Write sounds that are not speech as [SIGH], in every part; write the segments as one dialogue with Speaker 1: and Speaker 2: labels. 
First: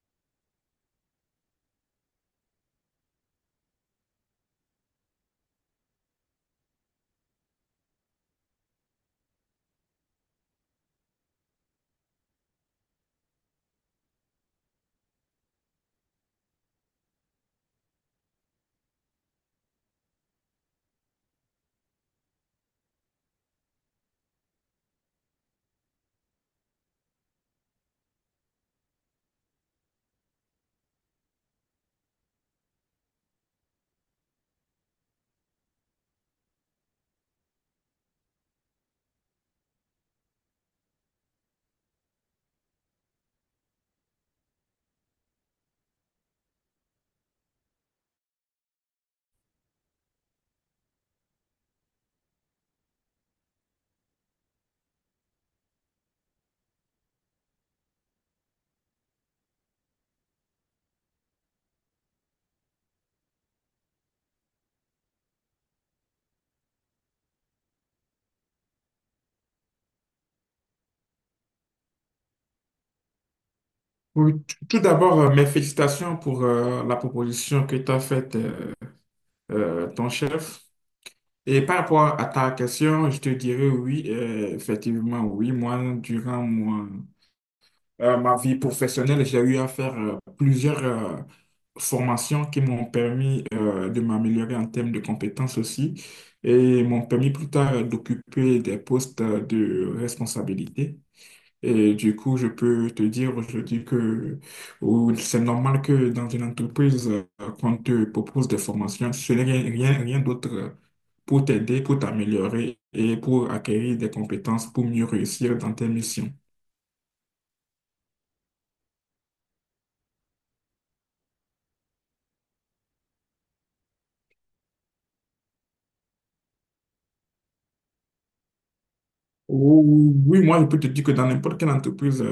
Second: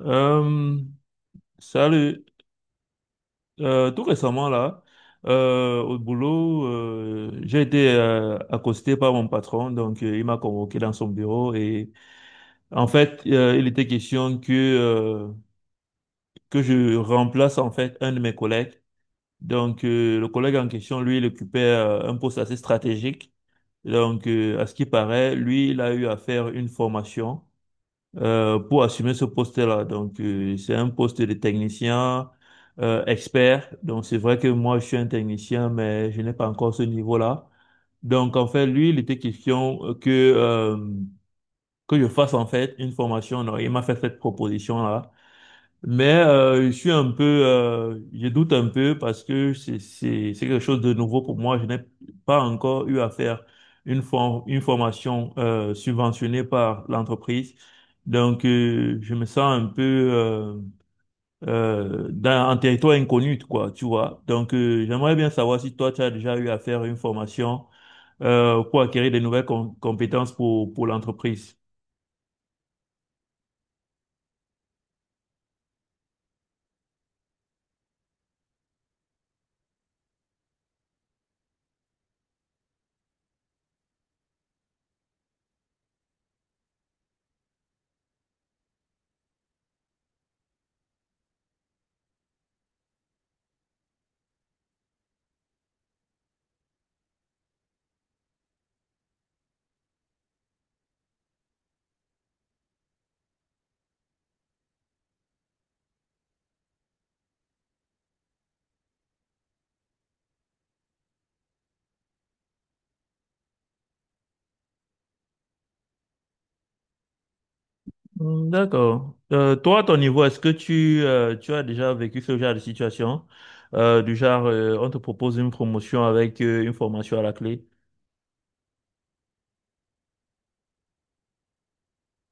Speaker 1: Euh, salut. Tout récemment, là, au boulot, j'ai été accosté par mon patron. Donc, il m'a convoqué dans son bureau. Et en fait, il était question que je remplace en fait un de mes collègues. Donc, le collègue en question, lui, il occupait un poste assez stratégique. Donc, à ce qui paraît, lui, il a eu à faire une formation. Pour assumer ce poste-là. Donc, c'est un poste de technicien expert. Donc, c'est vrai que moi, je suis un technicien, mais je n'ai pas encore ce niveau-là. Donc, en fait, lui, il était question que je fasse, en fait, une formation. Alors, il m'a fait cette proposition-là. Mais je suis un peu, je doute un peu parce que c'est quelque chose de nouveau pour moi. Je n'ai pas encore eu à faire une formation subventionnée par l'entreprise, donc je me sens un peu euh, dans un territoire inconnu, quoi, tu vois. Donc j'aimerais bien savoir si toi tu as déjà eu à faire une formation pour acquérir des nouvelles compétences pour l'entreprise.
Speaker 2: Oui, tout d'abord, mes félicitations pour la proposition que t'as faite ton chef. Et par rapport à ta question, je te dirais oui, effectivement, oui. Moi, durant ma vie professionnelle, j'ai eu à faire plusieurs formations qui m'ont permis de m'améliorer en termes de compétences aussi et m'ont permis plus tard d'occuper des postes de responsabilité. Et du coup, je peux te dire aujourd'hui que ou c'est normal que dans une entreprise, qu'on te propose des formations, ce n'est rien, rien, rien d'autre pour t'aider, pour t'améliorer et pour acquérir des compétences pour mieux réussir dans tes missions.
Speaker 1: Hmm, d'accord. Toi, à ton niveau, est-ce que tu, tu as déjà vécu ce genre de situation? Du genre, on te propose une promotion avec une formation à la clé?
Speaker 2: Oui, oui, moi, je peux te dire que dans n'importe quelle entreprise,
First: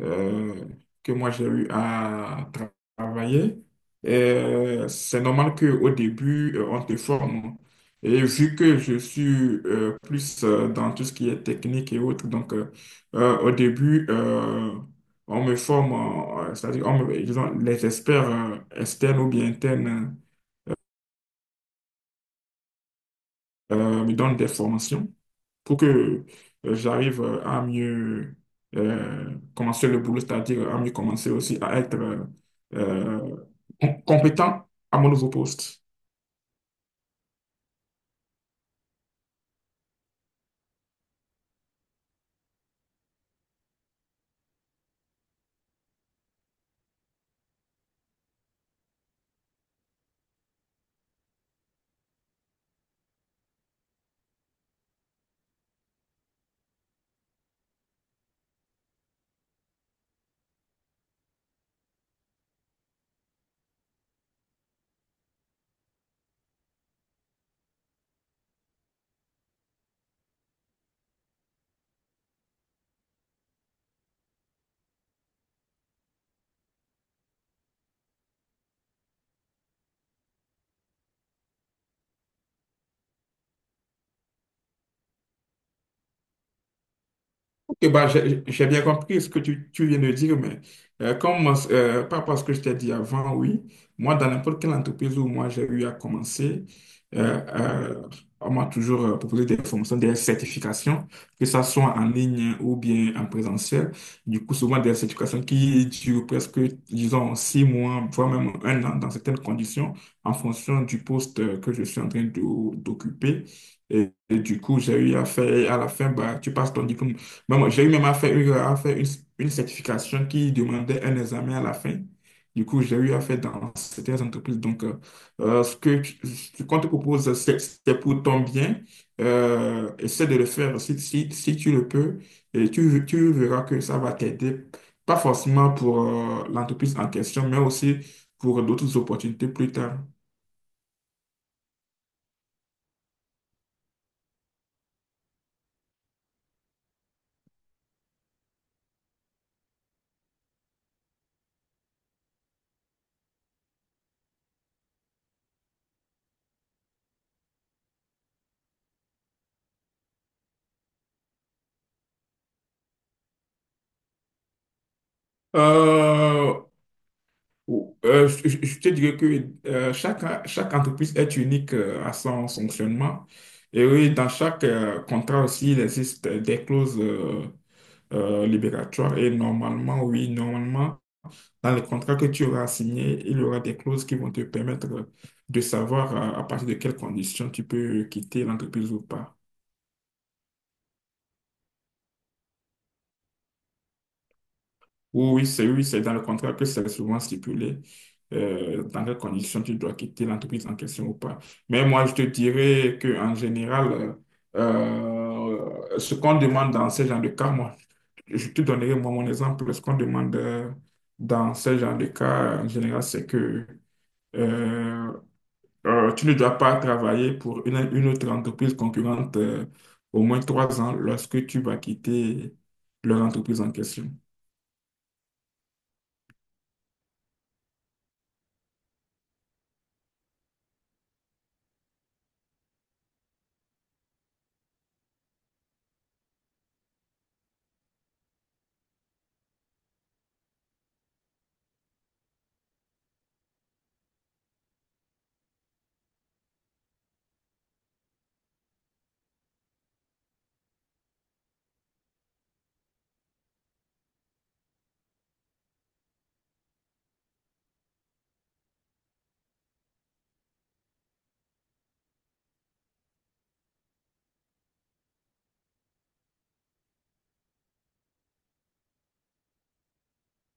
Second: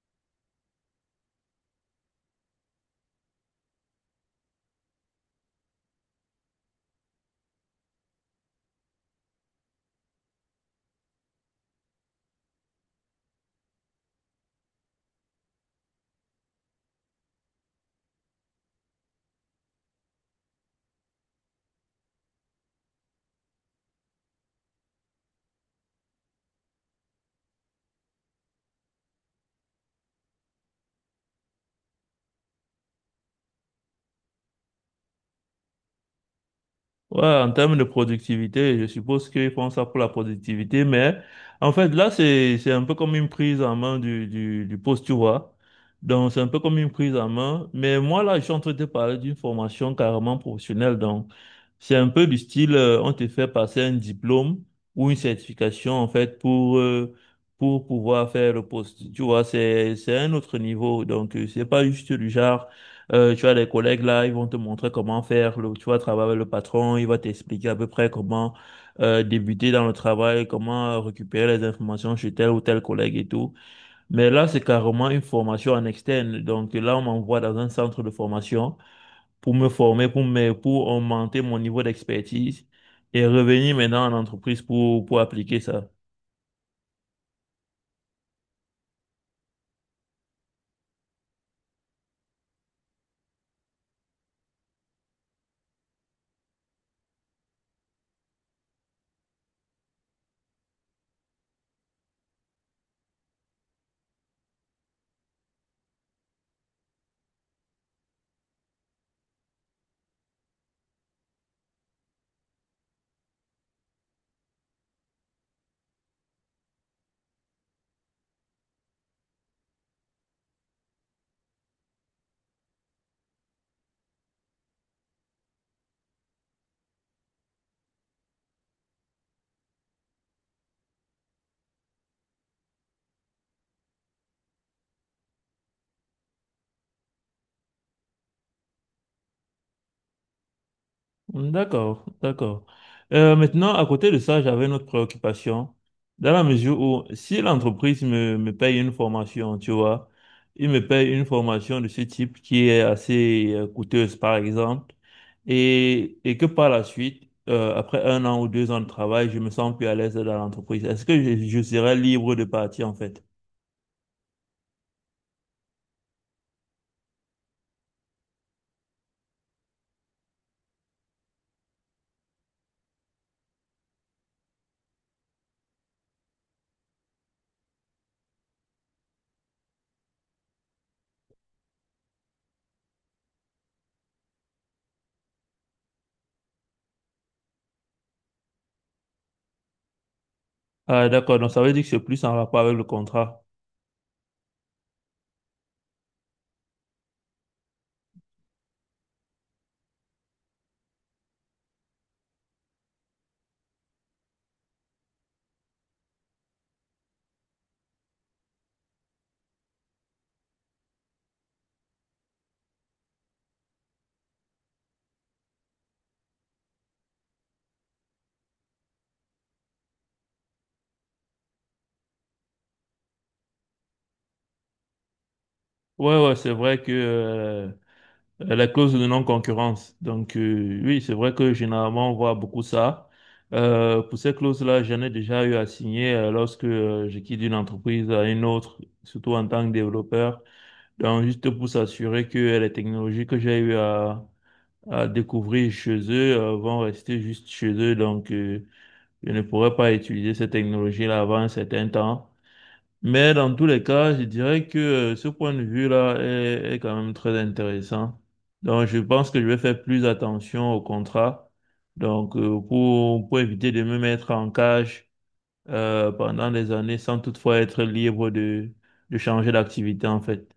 Speaker 2: euh, que moi j'ai eu à tra- travailler. Et c'est normal qu'au début, on te forme. Et vu que je suis plus dans tout ce qui est technique et autres, au début, on me forme, c'est-à-dire on me- ils ont- les experts externes ou bien internes me donne des formations pour que j'arrive à mieux commencer le boulot, c'est-à-dire à mieux commencer aussi à être euh, compétent à mon nouveau poste.
Speaker 1: Ouais, en termes de productivité, je suppose qu'ils font ça pour la productivité, mais en fait, là, c'est un peu comme une prise en main du poste, tu vois. Donc, c'est un peu comme une prise en main. Mais moi, là, je suis en train de te parler d'une formation carrément professionnelle. Donc, c'est un peu du style, on te fait passer un diplôme ou une certification, en fait, pour pouvoir faire le poste. Tu vois, c'est un autre niveau. Donc, c'est pas juste du genre. Tu as des collègues là, ils vont te montrer comment faire. Le, tu vas travailler avec le patron, il va t'expliquer à peu près comment débuter dans le travail, comment récupérer les informations chez tel ou tel collègue et tout. Mais là, c'est carrément une formation en externe. Donc là, on m'envoie dans un centre de formation pour me former, pour me, pour augmenter mon niveau d'expertise et revenir maintenant en entreprise pour appliquer ça.
Speaker 2: Ok, bah, j'ai bien compris ce que tu viens de dire, mais comme moi, par rapport à ce que je t'ai dit avant, oui, moi, dans n'importe quelle entreprise où moi j'ai eu à commencer, euh, euh, on m'a toujours proposé des formations, des certifications, que ça soit en ligne ou bien en présentiel. Du coup, souvent des certifications qui durent presque, disons, 6 mois, voire même 1 an dans certaines conditions, en fonction du poste que je suis en train d'occuper. Et du coup, j'ai eu à faire, et à la fin, bah, tu passes ton diplôme mais moi, j'ai eu même à faire une certification qui demandait un examen à la fin. Du coup, j'ai eu à faire dans certaines entreprises. Donc, ce que ce qu'on te propose, c'est pour ton bien. Essaie de le faire si, si, si tu le peux. Et tu verras que ça va t'aider, pas forcément pour l'entreprise en question, mais aussi pour d'autres opportunités plus tard.
Speaker 1: D'accord, d'accord. Maintenant, à côté de ça, j'avais une autre préoccupation, dans la mesure où si l'entreprise me, me paye une formation, tu vois, il me paye une formation de ce type qui est assez coûteuse, par exemple, et que par la suite, après un an ou deux ans de travail, je me sens plus à l'aise dans l'entreprise. Est-ce que je serais libre de partir, en fait?
Speaker 2: Euh, je te dirais que euh, chaque entreprise est unique à son fonctionnement. Et oui, dans chaque contrat aussi, il existe des clauses libératoires. Et normalement, oui, normalement, dans les contrats que tu auras signés, il y aura des clauses qui vont te permettre de savoir à partir de quelles conditions tu peux quitter l'entreprise ou pas.
Speaker 1: Ah, d'accord, donc ça veut dire que c'est plus en rapport avec le contrat.
Speaker 2: Oui, oui, c'est dans le contrat que c'est souvent stipulé dans quelles conditions tu dois quitter l'entreprise en question ou pas. Mais moi, je te dirais qu'en général, euh, ce qu'on demande dans ce genre de cas, moi, je te donnerai moi mon exemple. Ce qu'on demande dans ce genre de cas, en général, c'est que euh, tu ne dois pas travailler pour une autre entreprise concurrente au moins 3 ans lorsque tu vas quitter leur entreprise en question.
Speaker 1: Ouais, ouais, c'est vrai que la clause de non-concurrence. Donc, oui, c'est vrai que généralement, on voit beaucoup ça. Pour ces clauses-là, j'en ai déjà eu à signer lorsque je quitte une entreprise à une autre, surtout en tant que développeur. Donc, juste pour s'assurer que les technologies que j'ai eu à découvrir chez eux vont rester juste chez eux. Donc, je ne pourrai pas utiliser ces technologies-là avant un certain temps. Mais dans tous les cas, je dirais que ce point de vue-là est, est quand même très intéressant. Donc, je pense que je vais faire plus attention au contrat. Donc, pour éviter de me mettre en cage pendant des années sans toutefois être libre de changer d'activité, en fait.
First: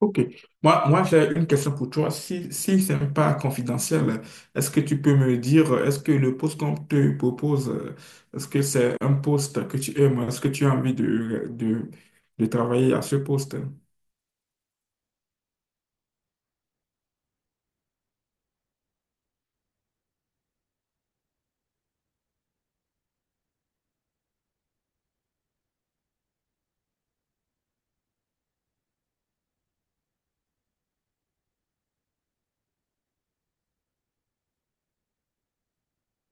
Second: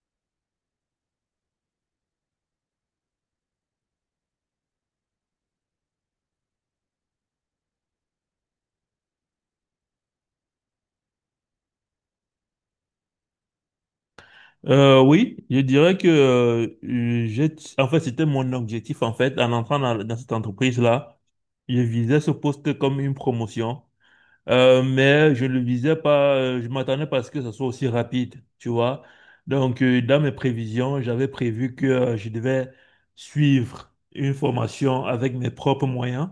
Speaker 2: Ok. Moi, j'ai une question pour toi. Si ce n'est pas confidentiel, est-ce que tu peux me dire, est-ce que le poste qu'on te propose, est-ce que c'est un poste que tu aimes? Est-ce que tu as envie de travailler à ce poste?
Speaker 1: Oui, je dirais que j'ai, en fait, c'était mon objectif, en fait, en entrant dans, dans cette entreprise-là. Je visais ce poste comme une promotion. Mais je ne le visais pas, je m'attendais pas à ce que ça soit aussi rapide, tu vois. Donc, dans mes prévisions, j'avais prévu que je devais suivre une formation avec mes propres moyens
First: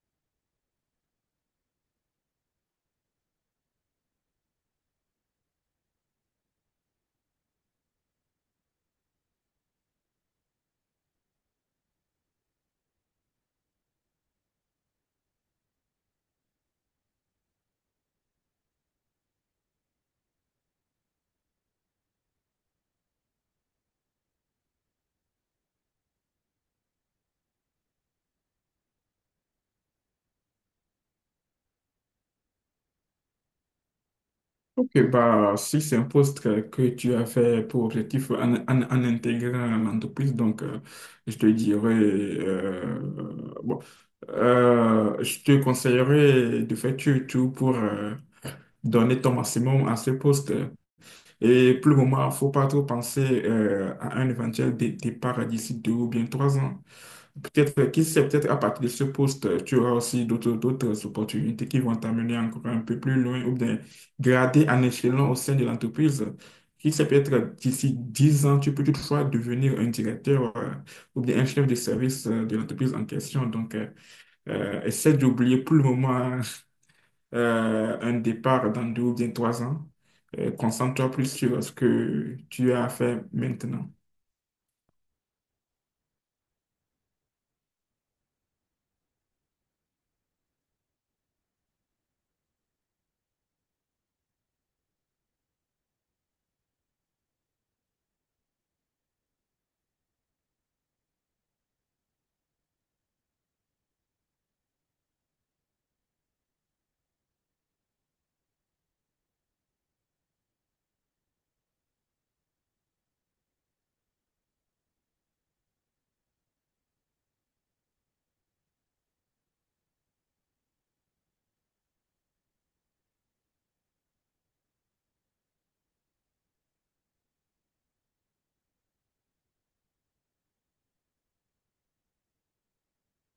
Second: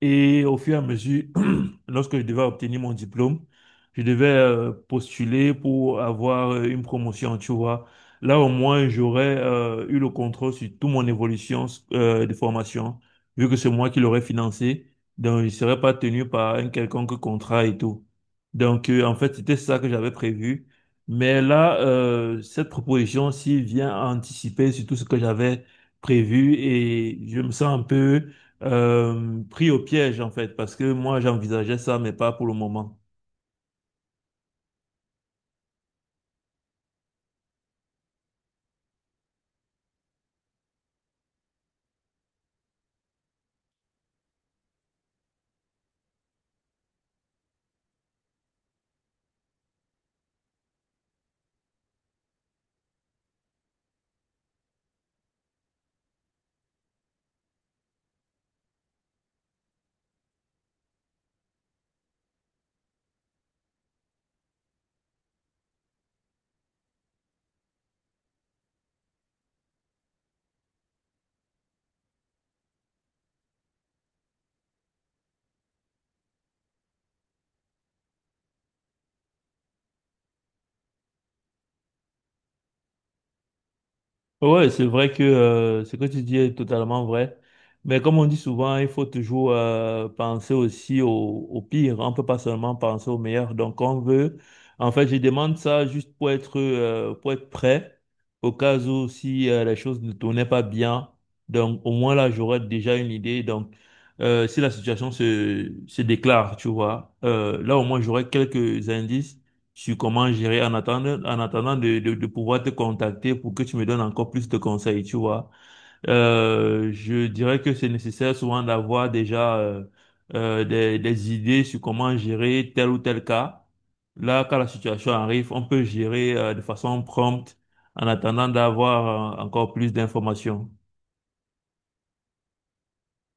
Speaker 1: et au fur et à mesure, [CLEARS THROAT] lorsque je devais obtenir mon diplôme, je devais postuler pour avoir une promotion, tu vois. Là, au moins, j'aurais eu le contrôle sur toute mon évolution de formation, vu que c'est moi qui l'aurais financé. Donc, je ne serais pas tenu par un quelconque contrat et tout. Donc, en fait, c'était ça que j'avais prévu. Mais là, cette proposition-ci vient anticiper sur tout ce que j'avais prévu et je me sens un peu pris au piège en fait, parce que moi j'envisageais ça, mais pas pour le moment.
Speaker 2: Ok, bah, si c'est un poste que tu as fait pour objectif en intégrant l'entreprise, donc je te dirais, bon, je te conseillerais de faire tout pour donner ton maximum à ce poste. Et pour le moment, il faut pas trop penser à un éventuel départ d'ici 2 ou bien 3 ans. Peut-être, qui sait, peut-être à partir de ce poste, tu auras aussi d'autres opportunités qui vont t'amener encore un peu plus loin ou bien grader en échelon au sein de l'entreprise. Qui sait, peut-être d'ici 10 ans, tu peux toutefois devenir un directeur ou bien un chef de service de l'entreprise en question. Donc, essaie d'oublier pour le moment un départ dans 2 ou bien 3 ans. Concentre-toi plus sur ce que tu as à faire maintenant.
Speaker 1: Ouais, c'est vrai que ce que tu dis est totalement vrai, mais comme on dit souvent, il faut toujours penser aussi au, au pire, on peut pas seulement penser au meilleur. Donc on veut, en fait, je demande ça juste pour être prêt au cas où si les choses ne tournaient pas bien. Donc au moins là j'aurais déjà une idée. Donc si la situation se déclare, tu vois, là au moins j'aurais quelques indices sur comment gérer en attendant de pouvoir te contacter pour que tu me donnes encore plus de conseils, tu vois. Je dirais que c'est nécessaire souvent d'avoir déjà des idées sur comment gérer tel ou tel cas. Là, quand la situation arrive, on peut gérer de façon prompte en attendant d'avoir encore plus d'informations.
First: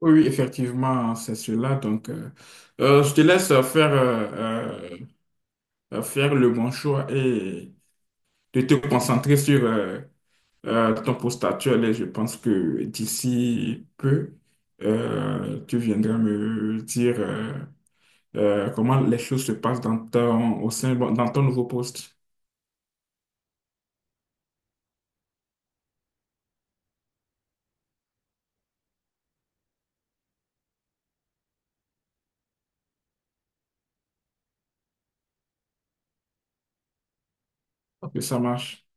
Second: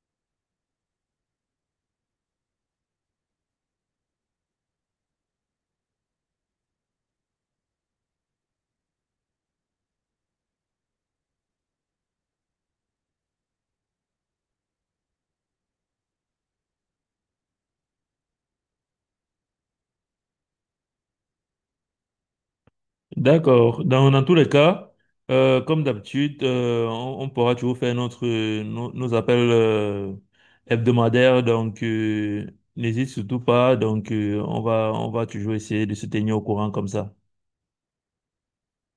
Speaker 2: Oui, oui, effectivement, c'est cela. Donc, je te laisse faire, faire le bon choix et de te concentrer sur ton poste actuel. Et je pense que d'ici peu, tu viendras me dire comment les choses se passent dans ton, au sein, bon, dans ton nouveau poste.
Speaker 1: D'accord. Dans, dans tous les cas, comme d'habitude, on pourra toujours faire notre, nos, nos appels hebdomadaires. Donc, n'hésite surtout pas. Donc, on va toujours essayer de se tenir au courant comme ça.
Speaker 2: Ok, ça marche.